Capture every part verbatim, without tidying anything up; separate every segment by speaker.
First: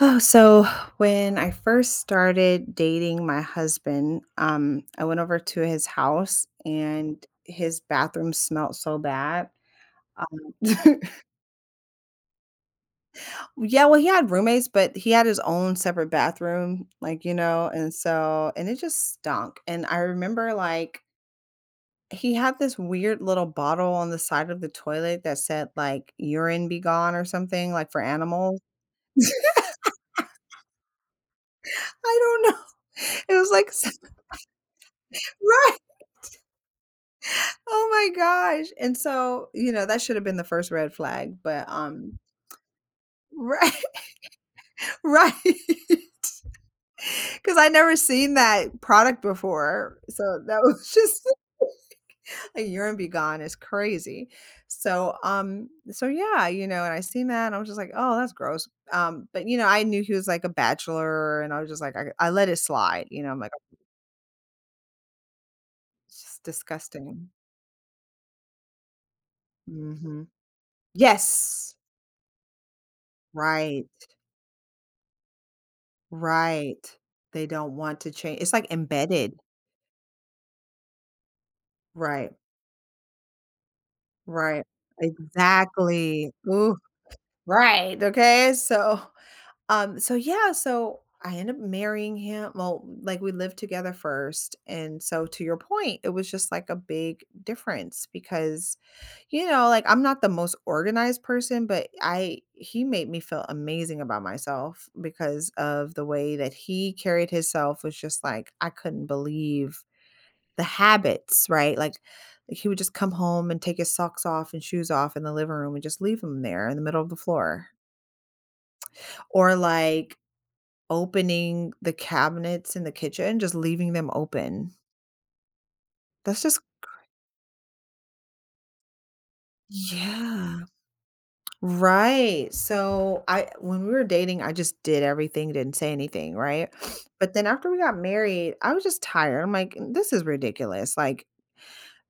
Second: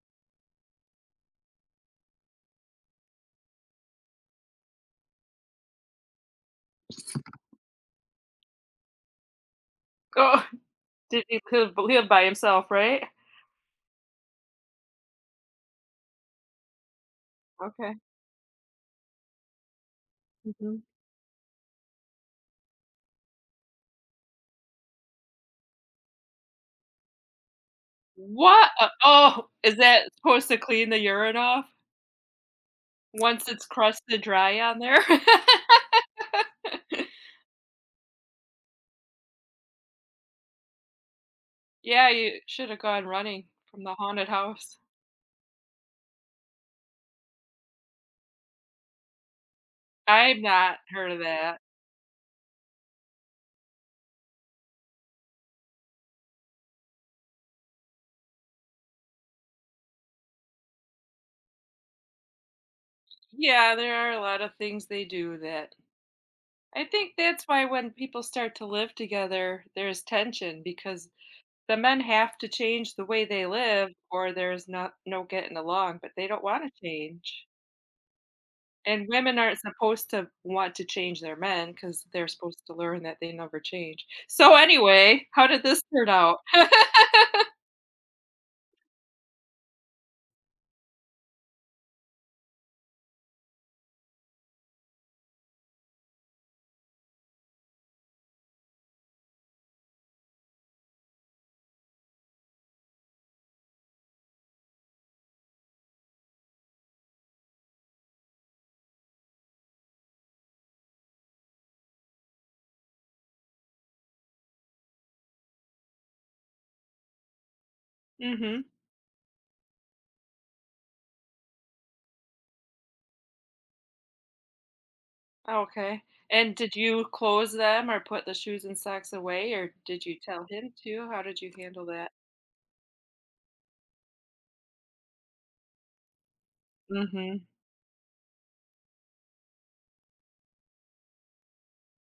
Speaker 1: Oh, so when I first started dating my husband, um, I went over to his house and his bathroom smelled so bad.
Speaker 2: Oh,
Speaker 1: Um,
Speaker 2: did he live live by himself, right?
Speaker 1: yeah, well, he had roommates, but he had his own separate bathroom, like, you know, and
Speaker 2: Okay,
Speaker 1: so, and it just stunk. And I remember,
Speaker 2: mhm.
Speaker 1: like, he had this weird little bottle on the side of the toilet that said, like, urine be gone or something, like for animals.
Speaker 2: What a oh, is that supposed to clean the urine off
Speaker 1: I don't know. It
Speaker 2: once
Speaker 1: was
Speaker 2: it's
Speaker 1: like,
Speaker 2: crusted dry on there?
Speaker 1: right. Oh my gosh, and so, you know, that should have been the first red flag, but,
Speaker 2: Yeah,
Speaker 1: um
Speaker 2: you shoulda gone running
Speaker 1: right,
Speaker 2: from the haunted house.
Speaker 1: right, because I never seen that product before,
Speaker 2: I've
Speaker 1: so that
Speaker 2: not
Speaker 1: was
Speaker 2: heard of
Speaker 1: just
Speaker 2: that.
Speaker 1: a urine be gone is crazy. So, um so yeah, you know, and I seen that and I was just like, "Oh, that's gross." Um, but, you know, I knew he was like a bachelor and I was just like, I I let it slide, you know, I'm like,
Speaker 2: Yeah, there are a lot of things they do that
Speaker 1: "It's just
Speaker 2: I think
Speaker 1: disgusting."
Speaker 2: that's why when people start to live together, there's
Speaker 1: Mhm.
Speaker 2: tension because
Speaker 1: Yes,
Speaker 2: the men have to change the way they
Speaker 1: right.
Speaker 2: live or there's not no getting along, but they don't wanna
Speaker 1: Right. They
Speaker 2: change.
Speaker 1: don't want to change, it's like
Speaker 2: And
Speaker 1: embedded.
Speaker 2: women aren't supposed to want to change their men because 'cause they're
Speaker 1: Right,
Speaker 2: supposed to learn that they never change. So,
Speaker 1: right.
Speaker 2: anyway, how did this turn
Speaker 1: Exactly.
Speaker 2: out?
Speaker 1: Ooh, right, okay, so, um, so yeah, so I ended up marrying him, well, like, we lived together first, and so to your point, it was just, like, a big difference because, you know, like, I'm not the most organized person, but I he made me feel amazing about myself because of the way that he carried himself was just like, I couldn't believe the habits, right? Like, like he would just come home and take his socks off and shoes off in the living room and just leave them there in the middle of the floor.
Speaker 2: Mhm.
Speaker 1: Or like opening the cabinets in the kitchen, just leaving them open.
Speaker 2: Okay.
Speaker 1: That's
Speaker 2: And
Speaker 1: just
Speaker 2: did you close them or put the shoes and socks away, or did you tell
Speaker 1: Yeah.
Speaker 2: him to? How did you handle that?
Speaker 1: Right. So I when we were dating, I just did everything, didn't say anything, right? But then
Speaker 2: Mhm.
Speaker 1: after we got married, I was just tired. I'm like, this is ridiculous. Like,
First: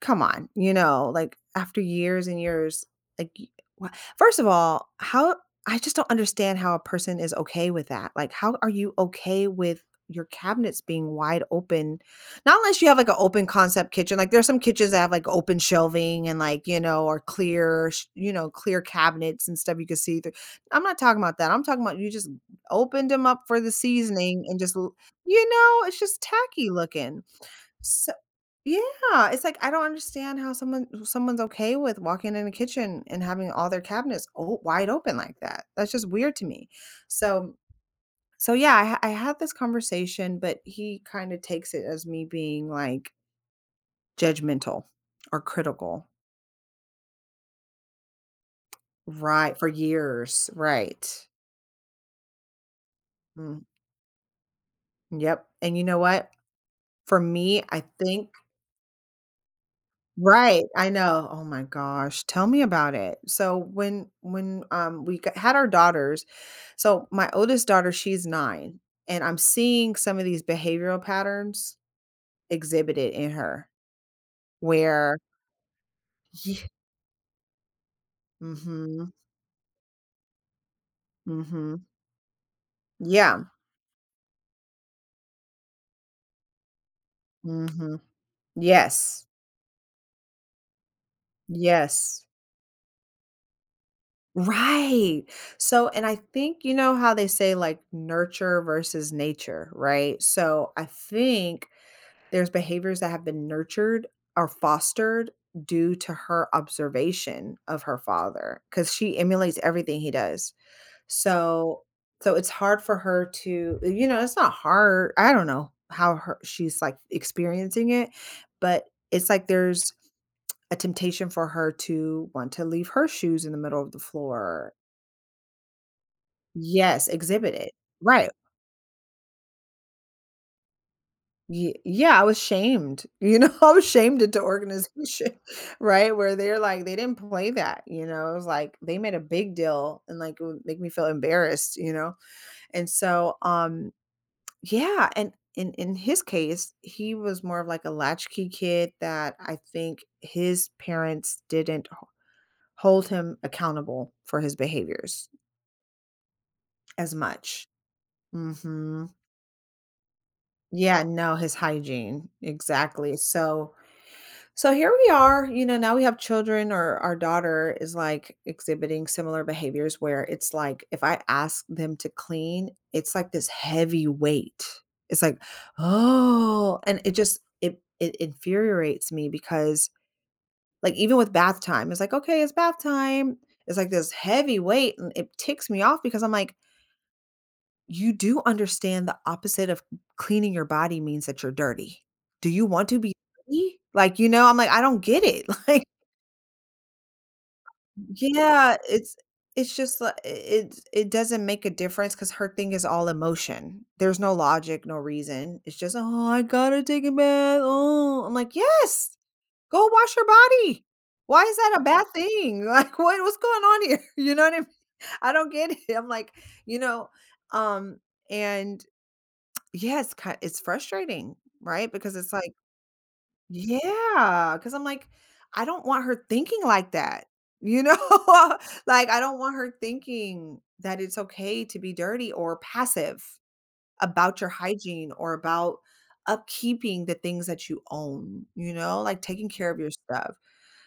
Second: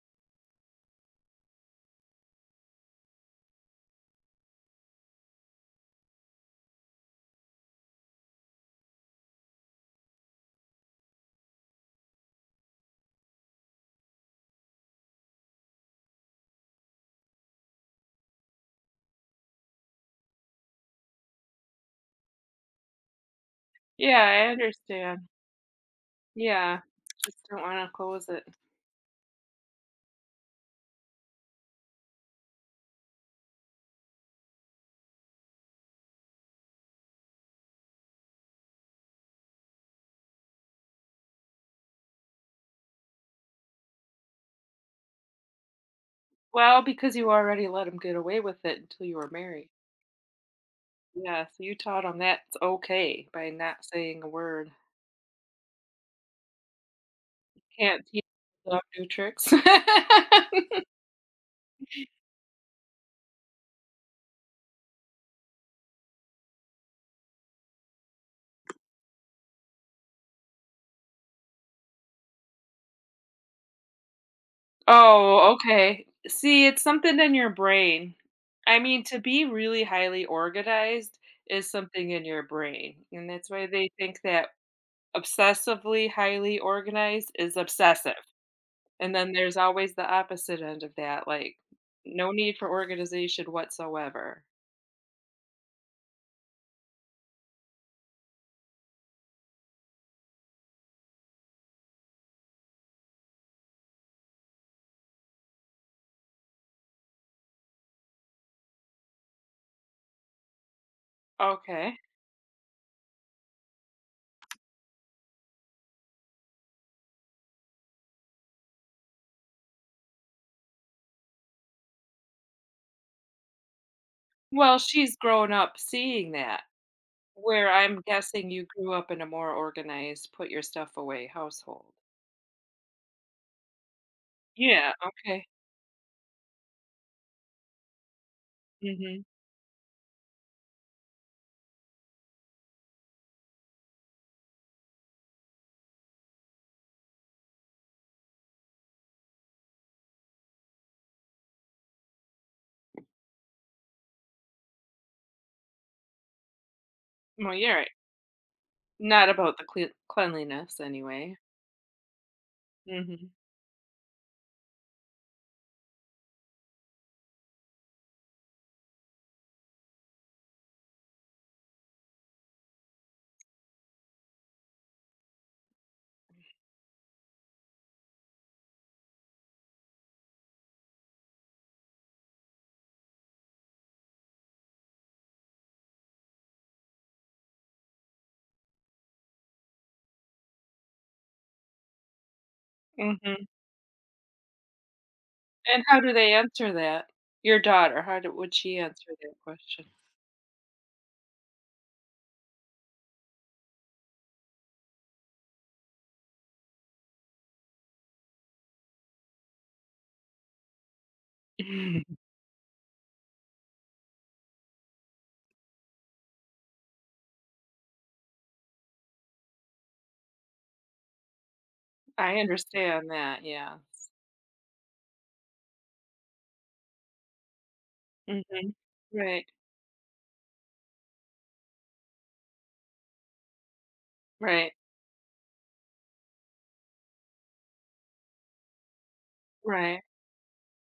Speaker 1: come on, you know, like after years and years, like y- wha- first of all, how I just don't understand how a person is okay with that. Like, how are you okay with your cabinets being wide open? Not unless you have like an open concept kitchen. Like, there's some kitchens that have like open shelving and like, you know, or clear, sh- you know, clear cabinets and stuff you can see through. I'm not talking about that. I'm talking about you just opened them up for the
Speaker 2: Yeah,
Speaker 1: seasoning
Speaker 2: I
Speaker 1: and just l-
Speaker 2: understand.
Speaker 1: you know, it's just tacky
Speaker 2: Yeah.
Speaker 1: looking.
Speaker 2: Just don't wanna
Speaker 1: So,
Speaker 2: close it.
Speaker 1: yeah, it's like I don't understand how someone someone's okay with walking in the kitchen and having all their cabinets o- wide open like that. That's just weird to me. So, so yeah, I, ha- I had this conversation, but he kind of takes it as me being like judgmental or critical,
Speaker 2: Well, because you already let him get away with it until you were
Speaker 1: right? For
Speaker 2: married.
Speaker 1: years, right?
Speaker 2: Yeah, so you taught him that's okay by
Speaker 1: Mm,
Speaker 2: not saying a word.
Speaker 1: yep. And you know what? For me, I
Speaker 2: Can't teach
Speaker 1: think
Speaker 2: the dog new tricks.
Speaker 1: right, I know. Oh my gosh, tell me about it. So when when, um, we g had our daughters, so my oldest daughter, she's nine, and I'm seeing some of these behavioral patterns exhibited in her where
Speaker 2: Oh, okay. See,
Speaker 1: Ye
Speaker 2: it's something in your brain. I mean,
Speaker 1: Mhm,
Speaker 2: to be really highly organized is
Speaker 1: mhm,
Speaker 2: something in your brain, and
Speaker 1: yeah,
Speaker 2: that's why they think that obsessively highly organized is
Speaker 1: mhm,
Speaker 2: obsessive, and
Speaker 1: yes,
Speaker 2: then there's always the opposite end of that, like,
Speaker 1: yes,
Speaker 2: no need for organization whatsoever.
Speaker 1: right. So, and I think, you know how they say, like, nurture versus nature, right? So I think there's behaviors that have been nurtured or fostered due to her observation of her father, because she emulates everything he does. So
Speaker 2: Okay.
Speaker 1: so it's hard for her to eh, you know, it's not hard. I don't know how her she's, like, experiencing it, but it's like there's a temptation for her to want to leave her shoes in the middle of the floor.
Speaker 2: Well, she's grown up seeing that,
Speaker 1: Yes, exhibit it.
Speaker 2: where I'm
Speaker 1: Right.
Speaker 2: guessing you grew up in a more organized, put your stuff away
Speaker 1: Ye
Speaker 2: household.
Speaker 1: Yeah, I was shamed, you know, I was shamed into
Speaker 2: Yeah,
Speaker 1: organization,
Speaker 2: okay.
Speaker 1: right, where they're like, they didn't play that, you know, it was like, they made a
Speaker 2: Mhm.
Speaker 1: big deal and, like, it would make me feel embarrassed, you know, and so, um, yeah, and in in his case, he was more of like a latchkey kid that I think his parents didn't ho hold him accountable for his behaviors as
Speaker 2: Well,
Speaker 1: much.
Speaker 2: you're right.
Speaker 1: Mhm.
Speaker 2: Not about the clea cleanliness
Speaker 1: Yeah, no,
Speaker 2: anyway.
Speaker 1: his hygiene, exactly,
Speaker 2: Mhm,
Speaker 1: so so here we are, you know, now we have children, or our daughter is like exhibiting similar behaviors where it's like if I ask them to clean, it's like this heavy weight. It's like, "Oh," and it just it it infuriates me because like even with bath time, it's like, "Okay, it's bath time." It's like this heavy weight and it ticks me off because I'm like, "You do understand the opposite of cleaning your body means that you're dirty. Do you want to be
Speaker 2: mhm.
Speaker 1: dirty?" Like, you know, I'm like, "I don't get it." Like,
Speaker 2: And how do they answer that? Your daughter, how do would
Speaker 1: yeah,
Speaker 2: she answer
Speaker 1: it's
Speaker 2: that
Speaker 1: it's
Speaker 2: question?
Speaker 1: just like it it doesn't make a difference because her thing is all emotion. There's no logic, no reason. It's just, "Oh, I gotta take a bath. Oh." I'm like, "Yes, go wash your body. Why is that a bad thing? Like, what what's going on here?" You know what I mean? I don't get it. I'm like, you know, um, and yeah, it's ki it's frustrating, right? Because it's
Speaker 2: I
Speaker 1: like
Speaker 2: understand that, yeah.
Speaker 1: yeah, because 'cause I'm like, I don't want her thinking like that, you know?
Speaker 2: Mhm.
Speaker 1: Like, I don't
Speaker 2: Right,
Speaker 1: want her thinking that it's okay to be dirty or passive about your
Speaker 2: right,
Speaker 1: hygiene or about upkeeping the things that you own, you know, like taking care of your
Speaker 2: right.
Speaker 1: stuff,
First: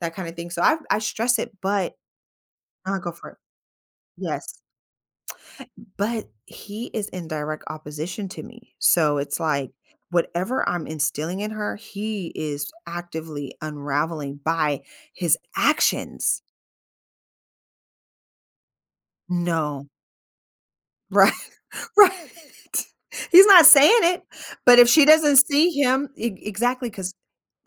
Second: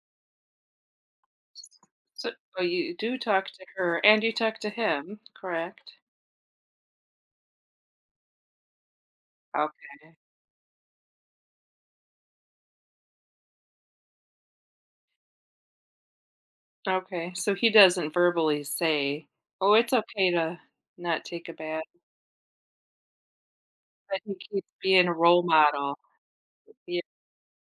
Speaker 1: that kind of thing. So I I stress it, but
Speaker 2: So oh, you
Speaker 1: uh, go
Speaker 2: do
Speaker 1: for it.
Speaker 2: talk to her and you
Speaker 1: Yes.
Speaker 2: talk to him, correct?
Speaker 1: But he is in direct opposition to me. So it's like
Speaker 2: Okay.
Speaker 1: whatever I'm instilling in her, he is actively unraveling by his actions.
Speaker 2: Okay, so he doesn't verbally say, "Oh,
Speaker 1: No.
Speaker 2: it's okay to not
Speaker 1: Right.
Speaker 2: take a bath,"
Speaker 1: Right. He's not saying
Speaker 2: but
Speaker 1: it,
Speaker 2: he keeps
Speaker 1: but if she
Speaker 2: being a
Speaker 1: doesn't
Speaker 2: role
Speaker 1: see
Speaker 2: model.
Speaker 1: him e exactly,
Speaker 2: Yeah.
Speaker 1: because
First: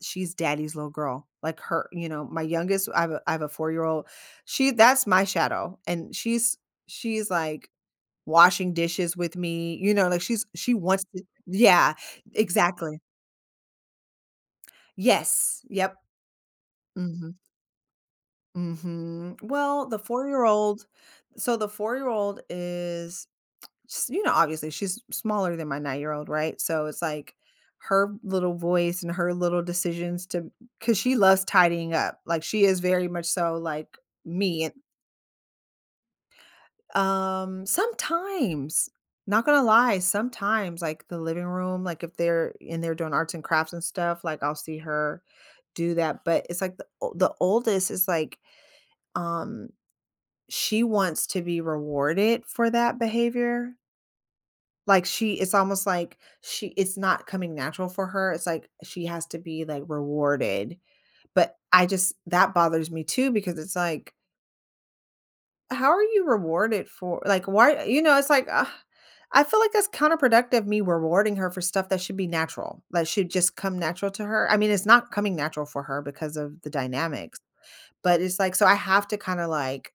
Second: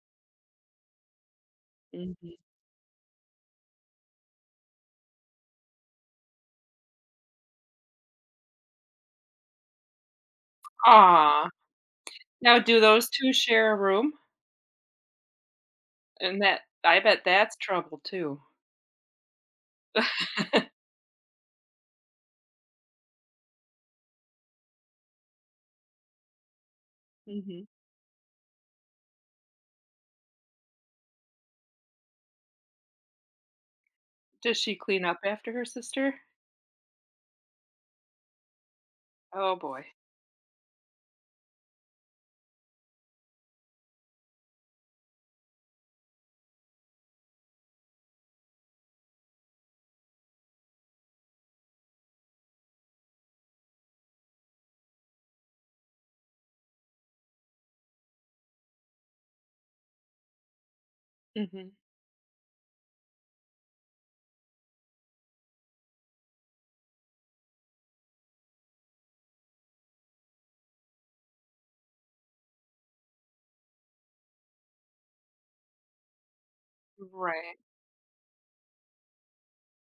Speaker 1: she's daddy's little girl, like her you know,
Speaker 2: Mhm.
Speaker 1: my youngest, I have a I have a four year old. She That's my shadow, and she's she's like washing dishes with me, you know, like, she's she wants to.
Speaker 2: Aw.
Speaker 1: Yeah,
Speaker 2: Now do
Speaker 1: exactly.
Speaker 2: those two share a room?
Speaker 1: Yes, yep.
Speaker 2: And that I bet
Speaker 1: Mhm,
Speaker 2: that's trouble too.
Speaker 1: mhm. Well, the four-year-old, so the four-year-old is s you know, obviously, she's smaller than my nine-year-old, right? So, it's like
Speaker 2: Mhm.
Speaker 1: her little voice and her little decisions to, cause she loves tidying up, like, she is very much so like
Speaker 2: Does
Speaker 1: me.
Speaker 2: she clean up after her sister?
Speaker 1: Um, sometimes, not
Speaker 2: Oh
Speaker 1: gonna
Speaker 2: boy.
Speaker 1: lie, sometimes, like, the living room, like, if they're in there doing arts and crafts and stuff, like, I'll see her do that, but it's like the o the oldest is like, um, she wants to be rewarded for that behavior. Like, she it's almost like she it's not coming natural for her, it's like she has to be, like, rewarded, but
Speaker 2: Mhm.
Speaker 1: I just that bothers me too because it's like how are you rewarded for, like, why, you know, it's like, ugh, I feel like that's counterproductive, me rewarding her for stuff that should be natural, that should just come natural to her. I mean, it's not coming natural for her because of the dynamics,
Speaker 2: Right.
Speaker 1: but it's like, so I have to kind of like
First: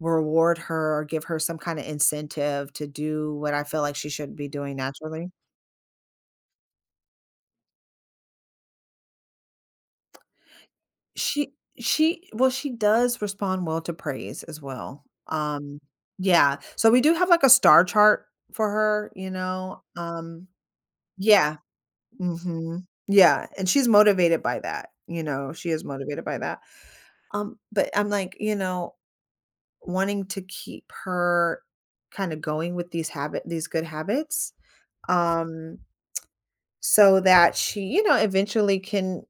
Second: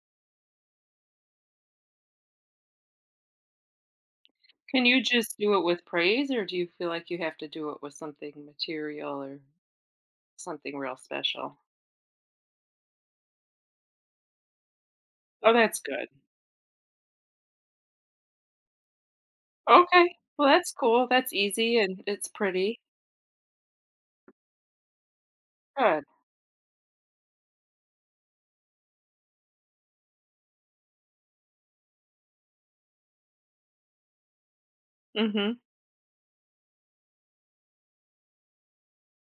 Speaker 1: reward her or give her some kind of incentive to do what I feel like she should be doing
Speaker 2: Can you
Speaker 1: naturally.
Speaker 2: just do it with praise, or do you feel like you have to do it with something material or something real
Speaker 1: She
Speaker 2: special?
Speaker 1: she well, she does respond well to praise as well.
Speaker 2: Oh,
Speaker 1: Um,
Speaker 2: that's good.
Speaker 1: yeah. So we do have like a star chart for her, you know.
Speaker 2: Okay.
Speaker 1: Um,
Speaker 2: Well, that's cool. That's
Speaker 1: yeah.
Speaker 2: easy and it's pretty.
Speaker 1: Mhm. Yeah, and she's motivated by that, you know, she is
Speaker 2: Good.
Speaker 1: motivated by that. Um, but I'm like, you know, wanting to keep her kinda going with these habit these good habits,
Speaker 2: Mhm.
Speaker 1: um, so that she, you know, eventually can,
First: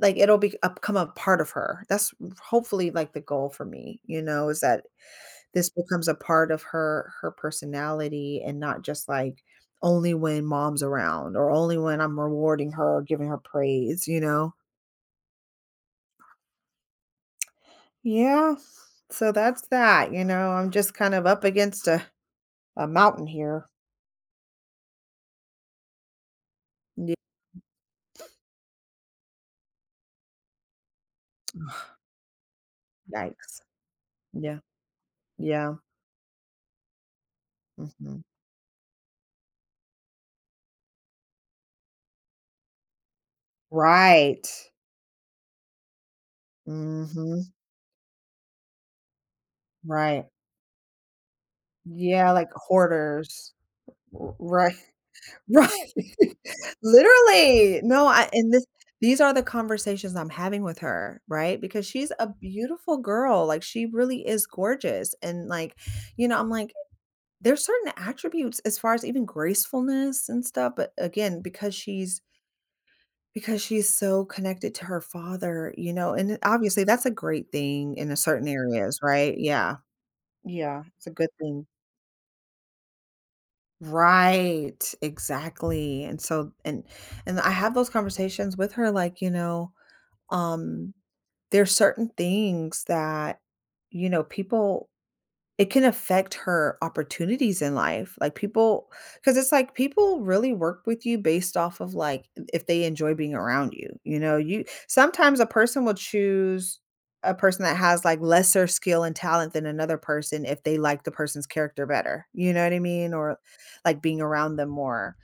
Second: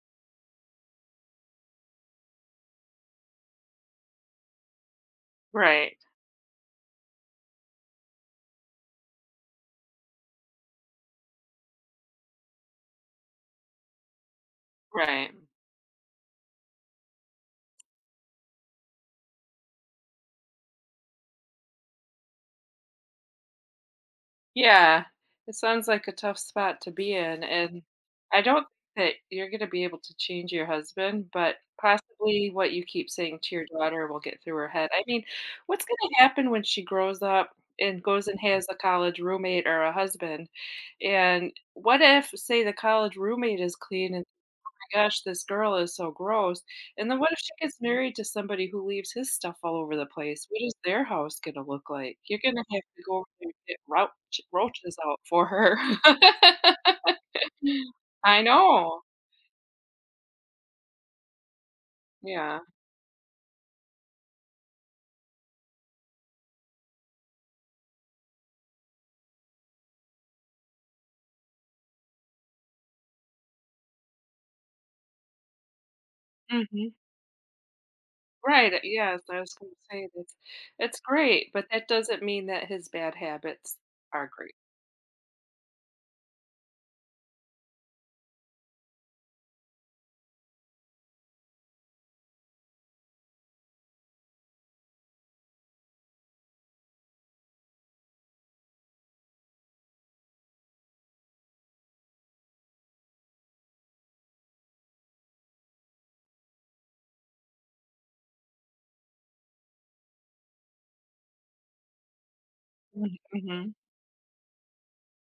Speaker 1: like, it'll be a become a part of her. That's hopefully, like, the goal for me, you know, is that this
Speaker 2: Right.
Speaker 1: becomes a part of her her personality and not just, like, only when mom's around or only when I'm rewarding her or giving her praise, you know?
Speaker 2: Right.
Speaker 1: Yeah, so that's that, you know, I'm just kind of up against a a mountain here.
Speaker 2: Yeah, it sounds like a tough spot to
Speaker 1: Ye
Speaker 2: be in, and I don't think that you're gonna be able to change your husband, but possibly what you keep saying to
Speaker 1: Yikes.
Speaker 2: your daughter will get through
Speaker 1: Yeah,
Speaker 2: her head. I mean,
Speaker 1: yeah,
Speaker 2: what's gonna happen when she grows up and
Speaker 1: mhm.
Speaker 2: goes and has a college roommate or a husband? And what if, say, the college roommate is clean and
Speaker 1: Right.
Speaker 2: gosh, this girl is so gross. And then what if she
Speaker 1: Mhm,
Speaker 2: gets married to somebody who leaves his stuff all over the
Speaker 1: right.
Speaker 2: place? What is their house gonna look like?
Speaker 1: Yeah,
Speaker 2: You're
Speaker 1: like
Speaker 2: gonna have to go over there
Speaker 1: hoarders.
Speaker 2: and get roach
Speaker 1: R Right,
Speaker 2: roaches out for her.
Speaker 1: right. Literally. No, I
Speaker 2: I
Speaker 1: and this,
Speaker 2: know.
Speaker 1: these are the conversations I'm having with her, right? Because she's a
Speaker 2: Yeah.
Speaker 1: beautiful girl, like, she really is gorgeous, and, like, you know, I'm like, there's certain attributes as far as even gracefulness and stuff, but again, because she's because she's so connected to her father, you know, and obviously
Speaker 2: Mhm.
Speaker 1: that's a great thing in a certain
Speaker 2: Right, uh,
Speaker 1: areas,
Speaker 2: yes,
Speaker 1: right?
Speaker 2: I was gonna
Speaker 1: Yeah.
Speaker 2: say that's
Speaker 1: Yeah,
Speaker 2: it's
Speaker 1: it's a good
Speaker 2: great,
Speaker 1: thing.
Speaker 2: but that doesn't mean that his bad habits are great.
Speaker 1: Right, exactly. And so and and I have those conversations with her, like, you know, um there's certain things that, you know, people, it can affect her opportunities in life, like, people, because it's like people really work with you based off of, like, if they enjoy being around you, you know? You Sometimes a person will choose a person that has, like, lesser skill and talent than another person if they like the person's character better, you know what I mean?
Speaker 2: Mhm,
Speaker 1: Or,
Speaker 2: mhm,
Speaker 1: like, being around them more.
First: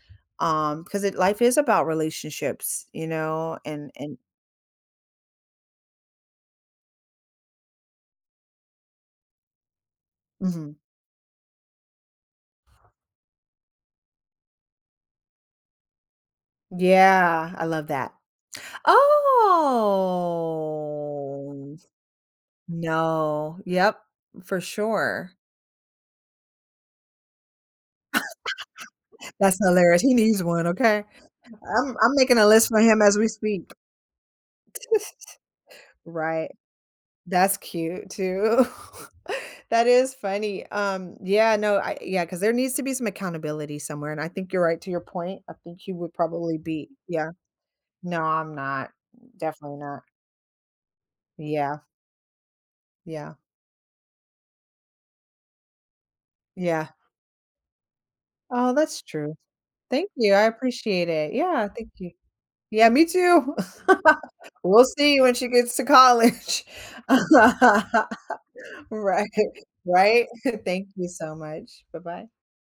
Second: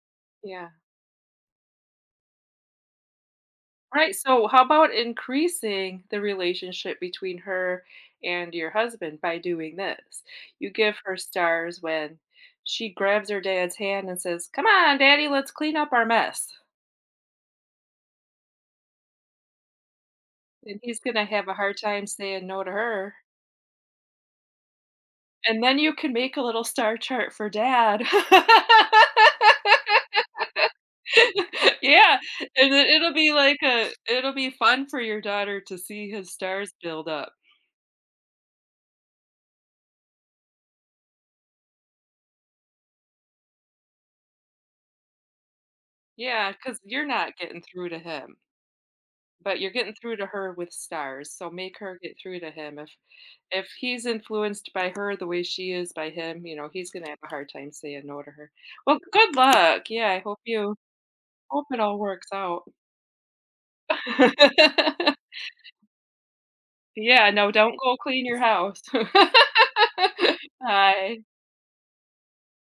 Speaker 2: yeah.
Speaker 1: Um, because it life is about relationships, you know? And
Speaker 2: Right,
Speaker 1: and
Speaker 2: so how about increasing the relationship between her and your husband by doing this? You
Speaker 1: mhm.
Speaker 2: give her stars when she grabs her dad's hand and says, "Come on, daddy, let's clean up our mess."
Speaker 1: Yeah, I love that.
Speaker 2: And he's going to have a
Speaker 1: Oh!
Speaker 2: hard time saying no to her.
Speaker 1: No. Yep, for sure.
Speaker 2: And then you can make a little star chart for dad.
Speaker 1: That's hilarious. He needs one, okay? I'm I'm
Speaker 2: Yeah,
Speaker 1: making a list
Speaker 2: and
Speaker 1: for
Speaker 2: then
Speaker 1: him
Speaker 2: it'll
Speaker 1: as we
Speaker 2: be like
Speaker 1: speak.
Speaker 2: a it'll be fun for your daughter to see his
Speaker 1: Right.
Speaker 2: stars build up.
Speaker 1: That's cute too. That is funny. Um, yeah, no, I yeah. Because there needs to be some accountability somewhere, and I think you're right to your point. I think he would
Speaker 2: Yeah,
Speaker 1: probably
Speaker 2: because 'cause
Speaker 1: be,
Speaker 2: you're
Speaker 1: yeah.
Speaker 2: not getting through to
Speaker 1: No,
Speaker 2: him.
Speaker 1: I'm not.
Speaker 2: But you're
Speaker 1: Definitely
Speaker 2: getting
Speaker 1: not.
Speaker 2: through to her with stars, so
Speaker 1: Yeah,
Speaker 2: make her get through to him. If
Speaker 1: yeah,
Speaker 2: if he's influenced by her the way she is by him, you know,
Speaker 1: yeah.
Speaker 2: he's gonna have a hard time saying no to her.
Speaker 1: Oh,
Speaker 2: Well,
Speaker 1: that's true.
Speaker 2: good luck.
Speaker 1: Thank
Speaker 2: Yeah, I
Speaker 1: you,
Speaker 2: hope
Speaker 1: I
Speaker 2: you
Speaker 1: appreciate it.
Speaker 2: hope
Speaker 1: Yeah,
Speaker 2: it
Speaker 1: thank
Speaker 2: all
Speaker 1: you.
Speaker 2: works out.
Speaker 1: Yeah, me too. We'll see when she gets to college.
Speaker 2: Yeah, no, don't go clean your house.
Speaker 1: Right, right? Thank you
Speaker 2: Bye.
Speaker 1: so much. Bye-bye.